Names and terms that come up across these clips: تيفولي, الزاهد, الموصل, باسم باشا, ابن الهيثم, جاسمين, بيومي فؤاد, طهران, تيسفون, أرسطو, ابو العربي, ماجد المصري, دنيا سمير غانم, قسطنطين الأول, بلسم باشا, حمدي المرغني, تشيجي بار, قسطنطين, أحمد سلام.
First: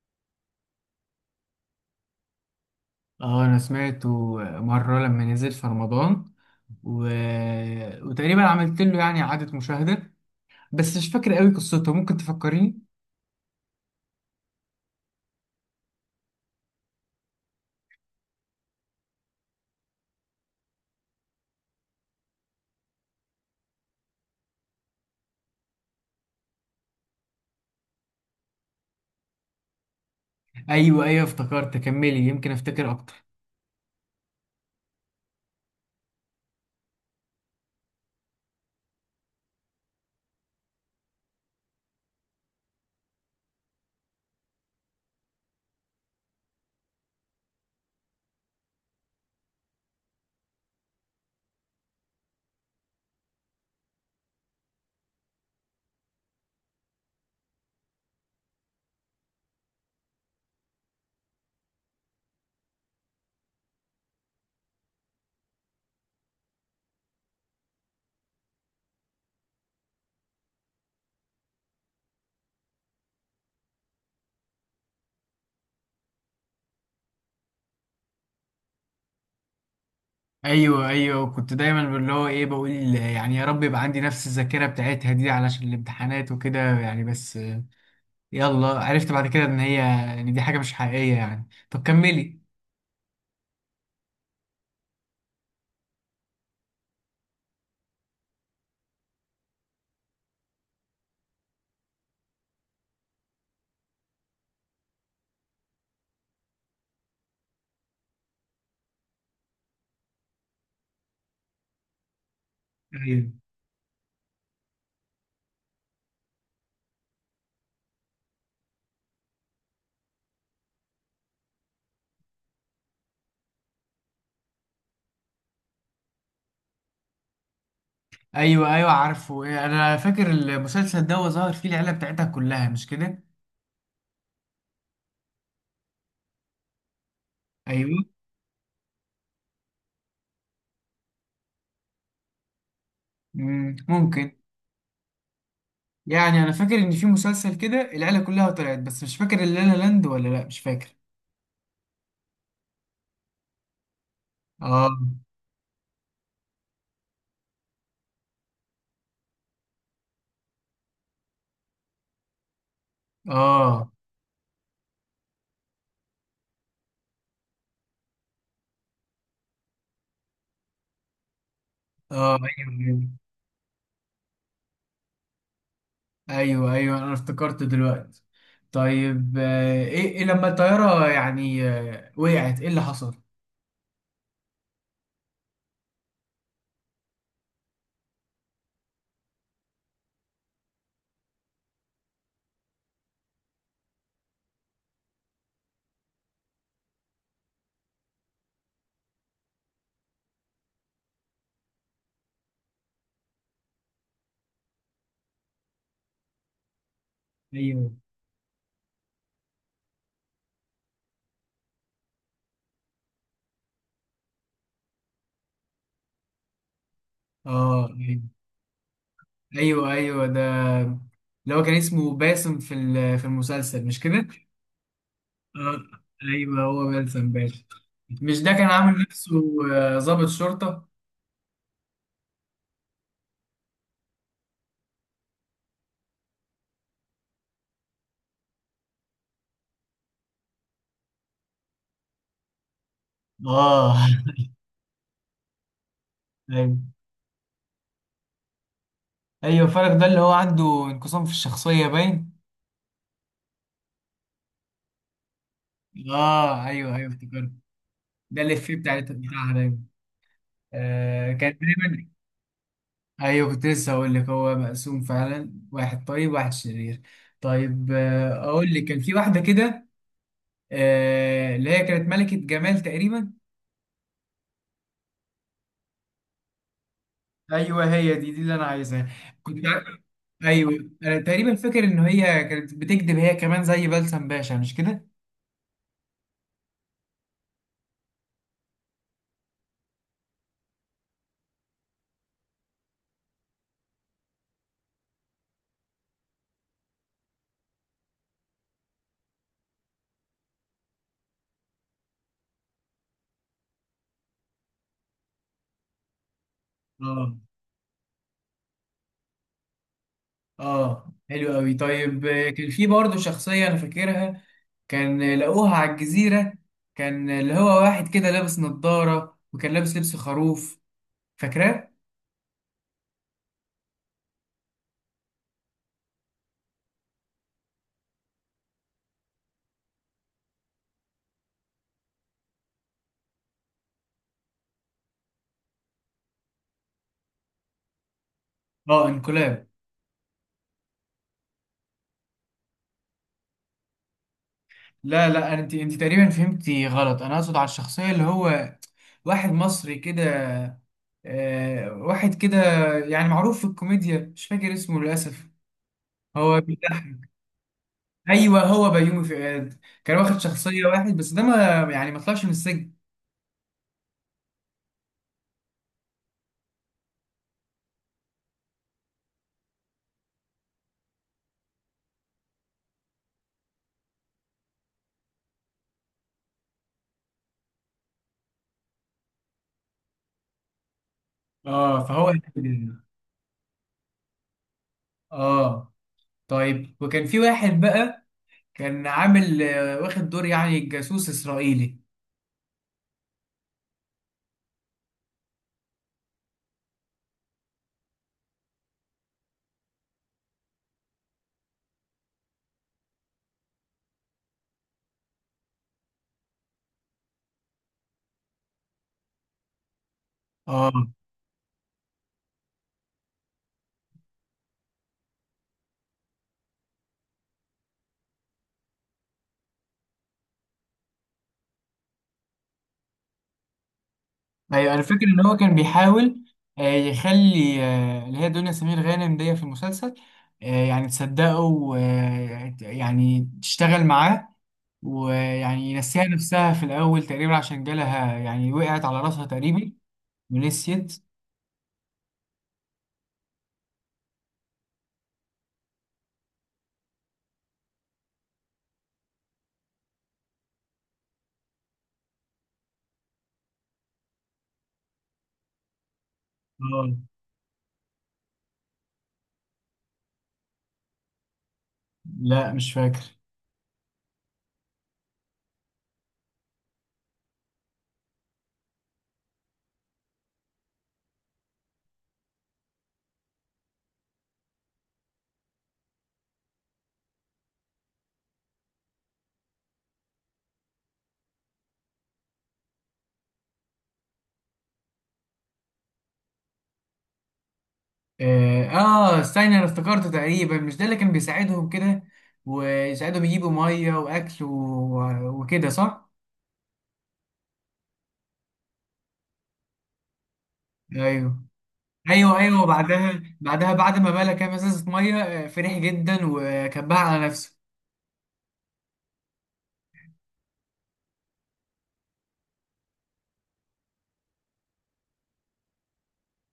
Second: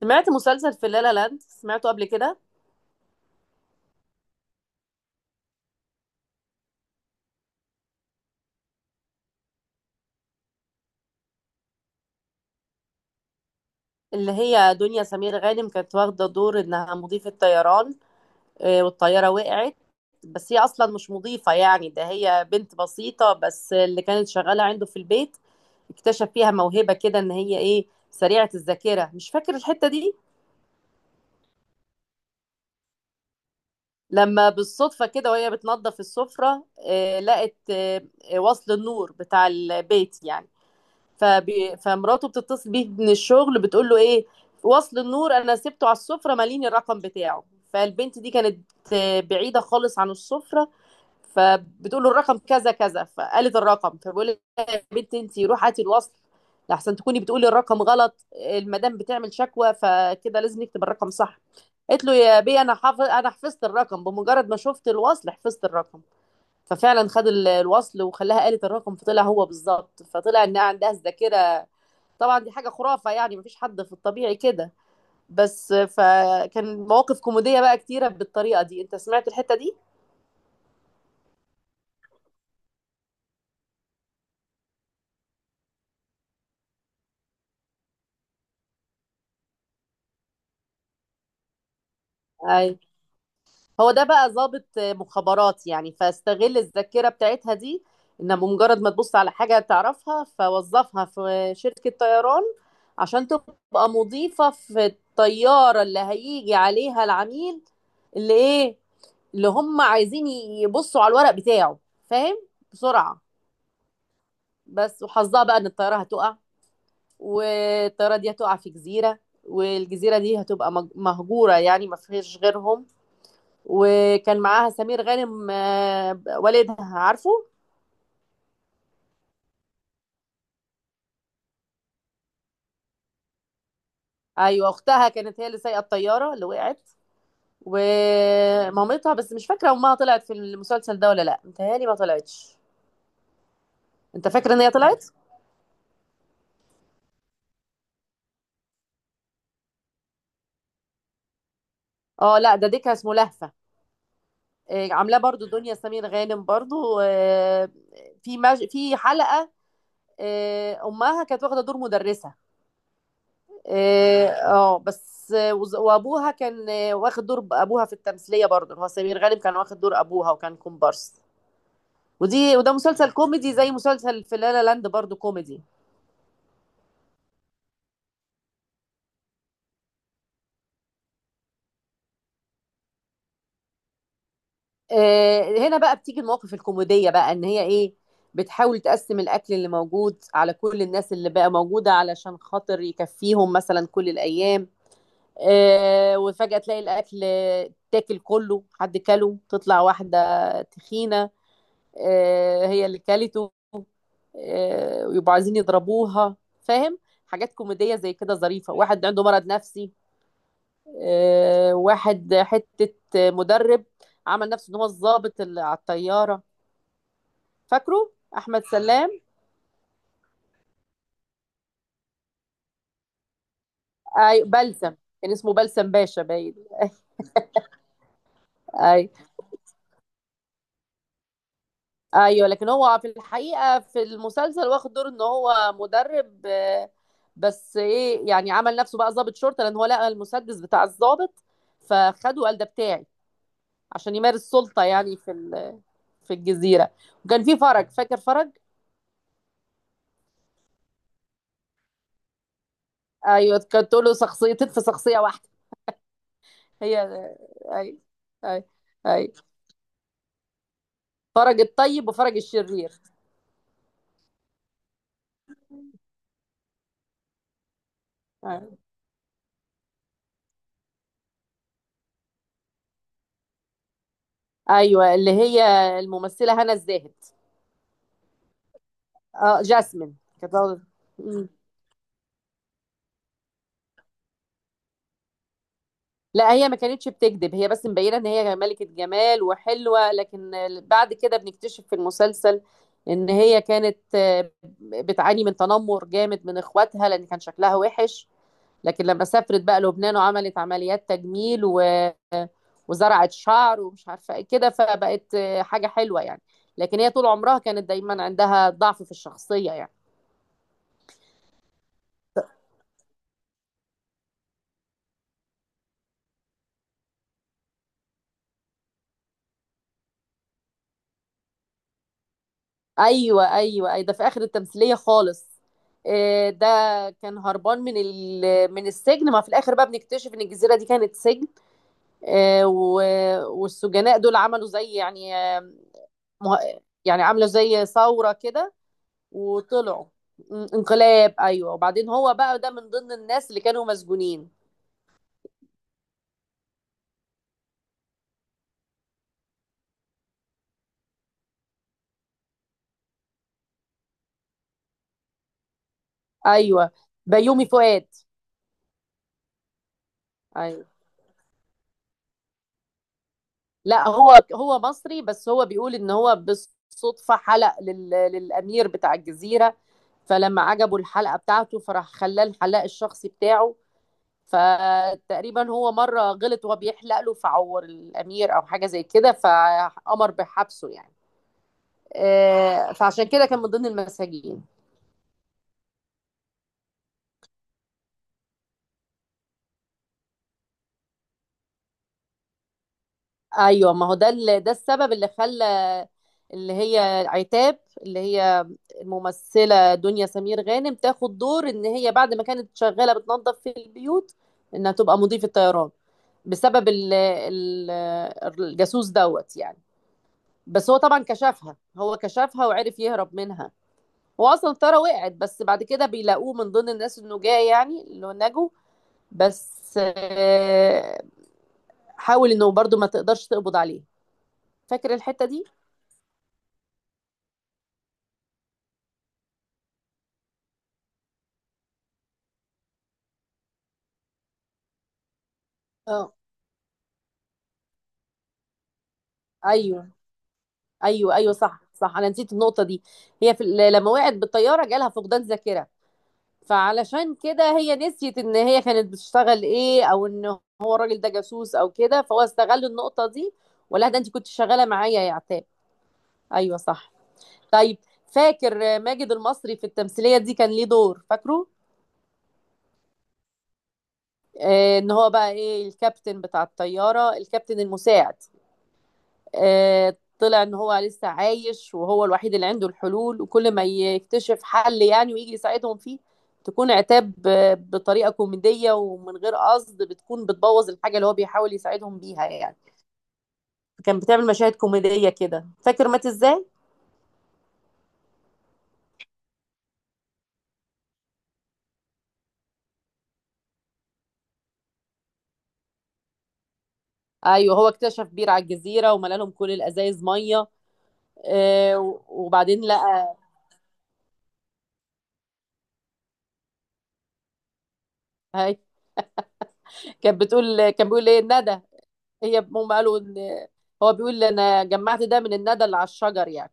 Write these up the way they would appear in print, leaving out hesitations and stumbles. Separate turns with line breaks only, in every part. سمعت مسلسل في لالا لاند، سمعته قبل كده؟
اه، انا سمعته مرة لما نزل في رمضان. و... وتقريبا عملت له يعني اعادة مشاهدة. بس مش فاكر قوي قصته، ممكن تفكريني؟
اللي هي دنيا سمير غانم كانت واخدة دور انها مضيفة طيران. والطيارة وقعت، بس هي اصلا مش مضيفة، يعني ده هي بنت بسيطة بس اللي كانت شغالة عنده في البيت. اكتشف فيها موهبة كده ان هي ايه، سريعة الذاكرة. مش فاكر الحتة دي.
ايوه ايوه، افتكرت، كملي، يمكن افتكر اكتر.
لما بالصدفة كده وهي بتنظف السفرة، لقت وصل النور بتاع البيت يعني. فمراته بتتصل بيه من الشغل، بتقول له ايه، وصل النور انا سبته على السفره، ماليني الرقم بتاعه. فالبنت دي كانت بعيده خالص عن السفره، فبتقول له الرقم كذا كذا، فقالت الرقم، فبيقول لها يا بنت انت روحي هاتي الوصل، لحسن تكوني بتقولي الرقم غلط، المدام بتعمل شكوى، فكده لازم نكتب الرقم صح. قالت له يا بي انا حافظ، انا حفظت الرقم بمجرد ما شفت الوصل، حفظت الرقم. ففعلا خد الوصل وخلاها قالت الرقم، فطلع هو بالظبط، فطلع انها عندها الذاكره. طبعا دي حاجة خرافة يعني، مفيش حد في الطبيعي كده، بس فكان مواقف كوميدية بقى كتيرة بالطريقة دي. انت سمعت الحتة دي؟
ايوه ايوه، كنت دايما اللي هو ايه، بقول يعني يا رب يبقى عندي نفس الذاكرة بتاعتها دي علشان الامتحانات وكده، يعني بس يلا، عرفت بعد كده ان دي حاجة مش حقيقية يعني. طب كملي.
اي. هو ده بقى ضابط مخابرات يعني، فاستغل الذاكرة بتاعتها دي، انها بمجرد ما تبص على حاجة تعرفها، فوظفها في شركة طيران عشان تبقى مضيفة في الطيارة اللي هيجي عليها العميل، اللي ايه، اللي هم عايزين يبصوا على الورق بتاعه، فاهم، بسرعة.
ايوه
بس وحظها بقى ان الطيارة هتقع، والطيارة دي هتقع في جزيرة، والجزيرة دي هتبقى مهجورة يعني، ما فيهاش غيرهم. وكان معاها سمير غانم، والدها، عارفه.
ايوه ايوه، عارفه، انا فاكر المسلسل ده وظهر فيه العيله بتاعتها كلها، مش كده؟
ايوه، اختها كانت هي اللي سايقه الطياره اللي وقعت
ايوه.
ومامتها، بس مش فاكره امها طلعت في المسلسل ده ولا لا، متهيألي ما طلعتش. انت
ممكن.
فاكره ان هي طلعت؟
يعني انا فاكر ان في مسلسل كده العيله كلها طلعت، بس مش فاكر اللا لا لاند ولا لا، مش فاكر.
اه لا، ده ديكها اسمه لهفه.
اه
عاملاه برضو دنيا سمير غانم برضو. في حلقه، امها كانت واخده دور مدرسه.
اه
اه، وابوها كان واخد دور ابوها في التمثيليه، برضه هو سمير غانم كان واخد دور ابوها وكان كومبارس.
اه
وده
ايوه
مسلسل كوميدي زي مسلسل في لا لا لاند، برضه كوميدي.
ايوه ايوه أيوه. انا افتكرت دلوقتي. طيب، ايه لما الطياره يعني وقعت، ايه اللي حصل؟
هنا بقى بتيجي المواقف الكوميديه، بقى ان هي ايه، بتحاول تقسم الاكل اللي موجود على كل الناس اللي بقى موجوده، علشان خاطر يكفيهم مثلا كل الايام. وفجاه تلاقي الاكل تاكل كله، حد كله، تطلع واحده تخينه، هي اللي كلته، ويبقوا عايزين يضربوها، فاهم. حاجات
ايوه.
كوميدية زي كده ظريفة. واحد عنده مرض نفسي، واحد حتة مدرب، عمل نفسه ان هو الضابط اللي على الطيارة.
اه
فاكره؟ احمد سلام.
ايوه ايوه أيوة، ده اللي هو كان اسمه باسم في في المسلسل، مش كده؟
اي بلسم، كان اسمه
اه
بلسم باشا باين
ايوه، هو باسم باشا، مش ده كان عامل
أي-
نفسه ضابط شرطه؟
ايوه لكن هو في الحقيقه في المسلسل واخد دور ان هو مدرب، بس ايه يعني عمل نفسه بقى ضابط شرطه، لان هو لقى المسدس بتاع الضابط فخده، قال ده بتاعي،
اه
عشان يمارس سلطه يعني في في
ايوه
الجزيره. وكان في فرج، فاكر فرج؟
ايوه، فرق ده اللي هو عنده انقسام في الشخصيه باين.
ايوه كانت تقول له شخصيتين في شخصيه واحده.
اه ايوه
هي
ايوه، افتكرت.
اي
ده
اي
الإفيه
اي،
بتاعها دايما. كان
فرج
دايما.
الطيب وفرج الشرير.
ايوه، كنت لسه هقول لك، هو مقسوم فعلا، واحد طيب واحد شرير. طيب، اقول
أي.
لك، كان في واحده كده. اللي هي كانت ملكه جمال تقريبا.
ايوه اللي هي الممثله هنا الزاهد.
ايوه، هي دي اللي انا عايزها.
اه
كنت عارف.
جاسمين كانت.
ايوه، انا تقريبا فاكر ان هي كانت بتكذب هي كمان زي بلسم باشا، مش
لا هي ما كانتش بتكذب، هي بس مبينه ان هي ملكه جمال وحلوه، لكن بعد كده بنكتشف في المسلسل ان هي كانت بتعاني من تنمر جامد من اخواتها لان كان شكلها وحش، لكن لما سافرت بقى لبنان وعملت عمليات تجميل وزرعت شعر ومش عارفه ايه كده، فبقت حاجه حلوه يعني، لكن هي طول
كده؟
عمرها كانت دايما عندها ضعف في الشخصيه يعني.
اه، حلو قوي. طيب، كان في برضه شخصية انا فاكرها. كان لقوها على الجزيرة. كان اللي هو واحد كده لابس نظارة وكان لابس لبس خروف، فاكراه؟
ايوه ايوه اي، ده في اخر التمثيليه خالص. ده كان هربان من من السجن، ما في الاخر بقى بنكتشف ان الجزيره دي كانت سجن، آه، و... والسجناء دول عملوا زي يعني يعني عملوا زي ثوره كده
اه، انقلاب.
وطلعوا. انقلاب، ايوه، وبعدين هو بقى ده من ضمن الناس اللي كانوا مسجونين.
لا لا، انت تقريبا فهمتي غلط. انا اقصد على الشخصية اللي هو واحد مصري كده، واحد كده يعني معروف في الكوميديا، مش فاكر اسمه للأسف، هو
ايوه،
بيضحك.
بيومي فؤاد.
ايوه، هو بيومي فؤاد. كان واخد
ايوه،
شخصية واحد بس ده ما يعني ما طلعش من السجن.
لأ هو هو مصري، بس هو بيقول إن هو بالصدفة حلق للأمير بتاع الجزيرة، فلمّا عجبه الحلقة بتاعته فراح خلّاه الحلاق الشخصي بتاعه، فتقريبا هو مرّة غلط وهو بيحلق له فعوّر الأمير أو حاجة زي كده، فقام بحبسه يعني.
اه فهو.
فعشان كده كان من ضمن المساجين.
اه، طيب وكان في واحد بقى كان عامل واخد دور يعني جاسوس اسرائيلي.
ايوه ما هو ده ده السبب اللي خلى اللي هي عتاب، اللي هي الممثله دنيا سمير غانم، تاخد دور ان هي بعد ما كانت شغاله بتنظف في البيوت انها تبقى مضيفه طيران، بسبب ال ال الجاسوس دوت يعني. بس
اه
هو طبعا كشفها، هو كشفها وعرف يهرب منها. هو اصلا الطياره وقعت، بس بعد كده بيلاقوه من ضمن الناس النجاه يعني اللي نجوا، بس حاول انه برضو ما تقدرش تقبض عليه.
ايوه، انا
فاكر
فاكر ان
الحته
هو
دي؟
كان بيحاول يخلي اللي هي دنيا سمير غانم دي في المسلسل يعني تصدقه، ويعني تشتغل معاه، ويعني ينسيها
اه
نفسها في الاول تقريبا، عشان جالها يعني وقعت على راسها تقريبا
ايوه
ونسيت.
ايوه، ايوه صح صح، انا نسيت النقطه دي. هي في لما وقعت بالطياره جالها فقدان ذاكره، فعلشان كده هي نسيت ان هي كانت بتشتغل ايه، او ان هو الراجل ده جاسوس او كده، فهو استغل النقطه دي، ولا ده انت كنت شغاله معايا يا عتاب. ايوه صح،
اه،
طيب. فاكر ماجد المصري في التمثيليه دي كان ليه دور؟ فاكره؟
لا مش فاكر.
آه ان هو بقى ايه، الكابتن بتاع الطياره، الكابتن المساعد. طلع ان هو لسه عايش، وهو الوحيد اللي عنده الحلول، وكل ما يكتشف حل يعني ويجي يساعدهم فيه، تكون عتاب بطريقة كوميدية ومن غير قصد بتكون بتبوظ الحاجة اللي هو بيحاول يساعدهم بيها يعني. كان بتعمل مشاهد كوميدية كده. فاكر مات ازاي؟
اه، استنى، انا افتكرته تقريبا، مش ده اللي كان بيساعدهم كده، ويساعدهم يجيبوا ميه واكل وكده، صح؟
ايوه هو اكتشف بير على الجزيرة وملى لهم كل الازايز مية.
ايوه ايوه
وبعدين
ايوه،
لقى،
وبعدها بعد ما ملا كام ازازه ميه فرح جدا وكبها على نفسه.
هاي كانت بتقول، كان بيقول ايه الندى. هي هم قالوا ان هو بيقول انا جمعت ده من الندى اللي على الشجر يعني،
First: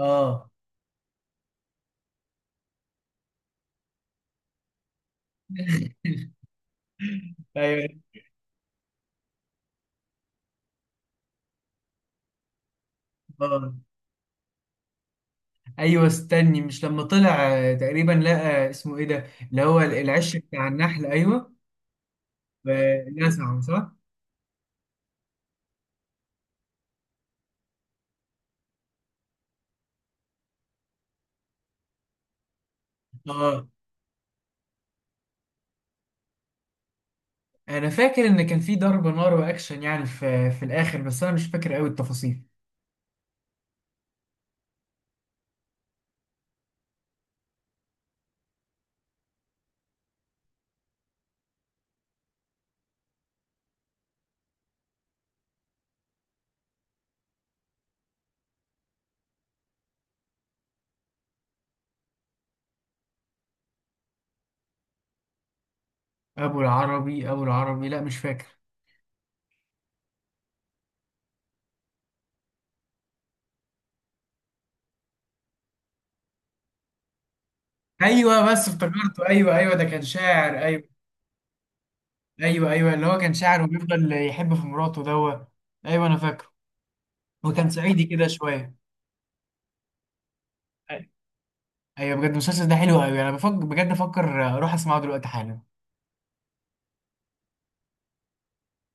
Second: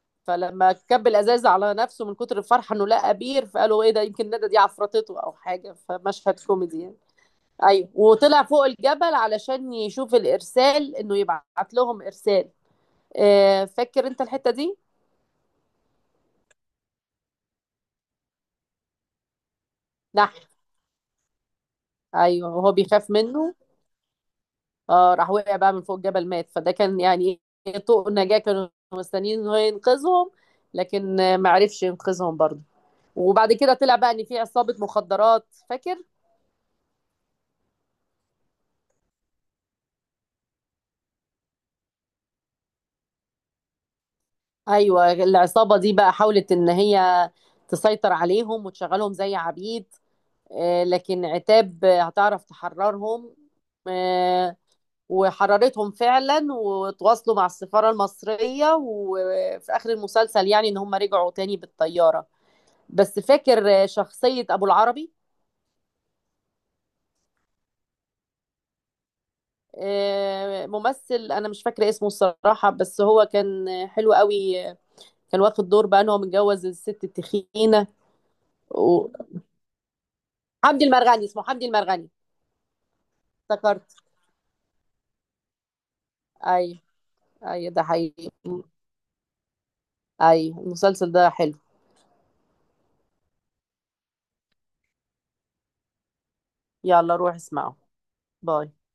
اه
فلما كب الازاز على نفسه من كتر الفرحه انه لقى بير، فقالوا ايه ده، يمكن ندى دي عفرتته او حاجه، فمشهد كوميدي يعني. ايوه،
ايوه.
وطلع فوق الجبل علشان يشوف الارسال، انه يبعت لهم ارسال.
اه
فاكر انت الحته دي؟
ايوه، استني، مش لما طلع تقريبا لقى اسمه ايه ده، اللي هو
نح،
العش بتاع النحل، ايوه؟
ايوه، وهو بيخاف منه.
نزعه، صح؟
اه راح وقع بقى من فوق الجبل، مات. فده كان يعني إيه، طوق النجاه كانوا مستنيين إن هو ينقذهم، لكن ما عرفش ينقذهم برضه. وبعد
اه،
كده طلع بقى ان في عصابه مخدرات، فاكر؟
انا فاكر ان كان في ضرب نار واكشن يعني في الاخر، بس انا مش فاكر قوي التفاصيل.
ايوه العصابه دي بقى حاولت ان هي تسيطر عليهم وتشغلهم زي عبيد، لكن عتاب هتعرف تحررهم، آه، وحررتهم فعلا، وتواصلوا مع السفاره المصريه، وفي اخر المسلسل يعني ان هم رجعوا تاني بالطياره. بس فاكر شخصيه ابو العربي؟
ابو العربي، ابو العربي، لا مش فاكر.
ممثل انا مش فاكره اسمه الصراحه، بس هو كان حلو قوي. كان واخد دور بقى ان هو متجوز الست التخينه
ايوه، بس
و-
افتكرته، ايوه ايوه، ده كان شاعر، ايوه.
حمدي المرغني، اسمه حمدي المرغني.
ايوه ايوه، اللي هو كان شاعر
افتكرت؟
وبيفضل يحب في مراته دوت. ايوه، انا فاكره.
ايوه
وكان
ايوه، ده
صعيدي كده
حقيقي.
شويه.
ايوه
أي-
المسلسل ده حلو.
ايوه، بجد المسلسل ده حلو قوي، انا بفكر بجد افكر اروح اسمعه دلوقتي حالا.
يلا روح اسمعه. باي.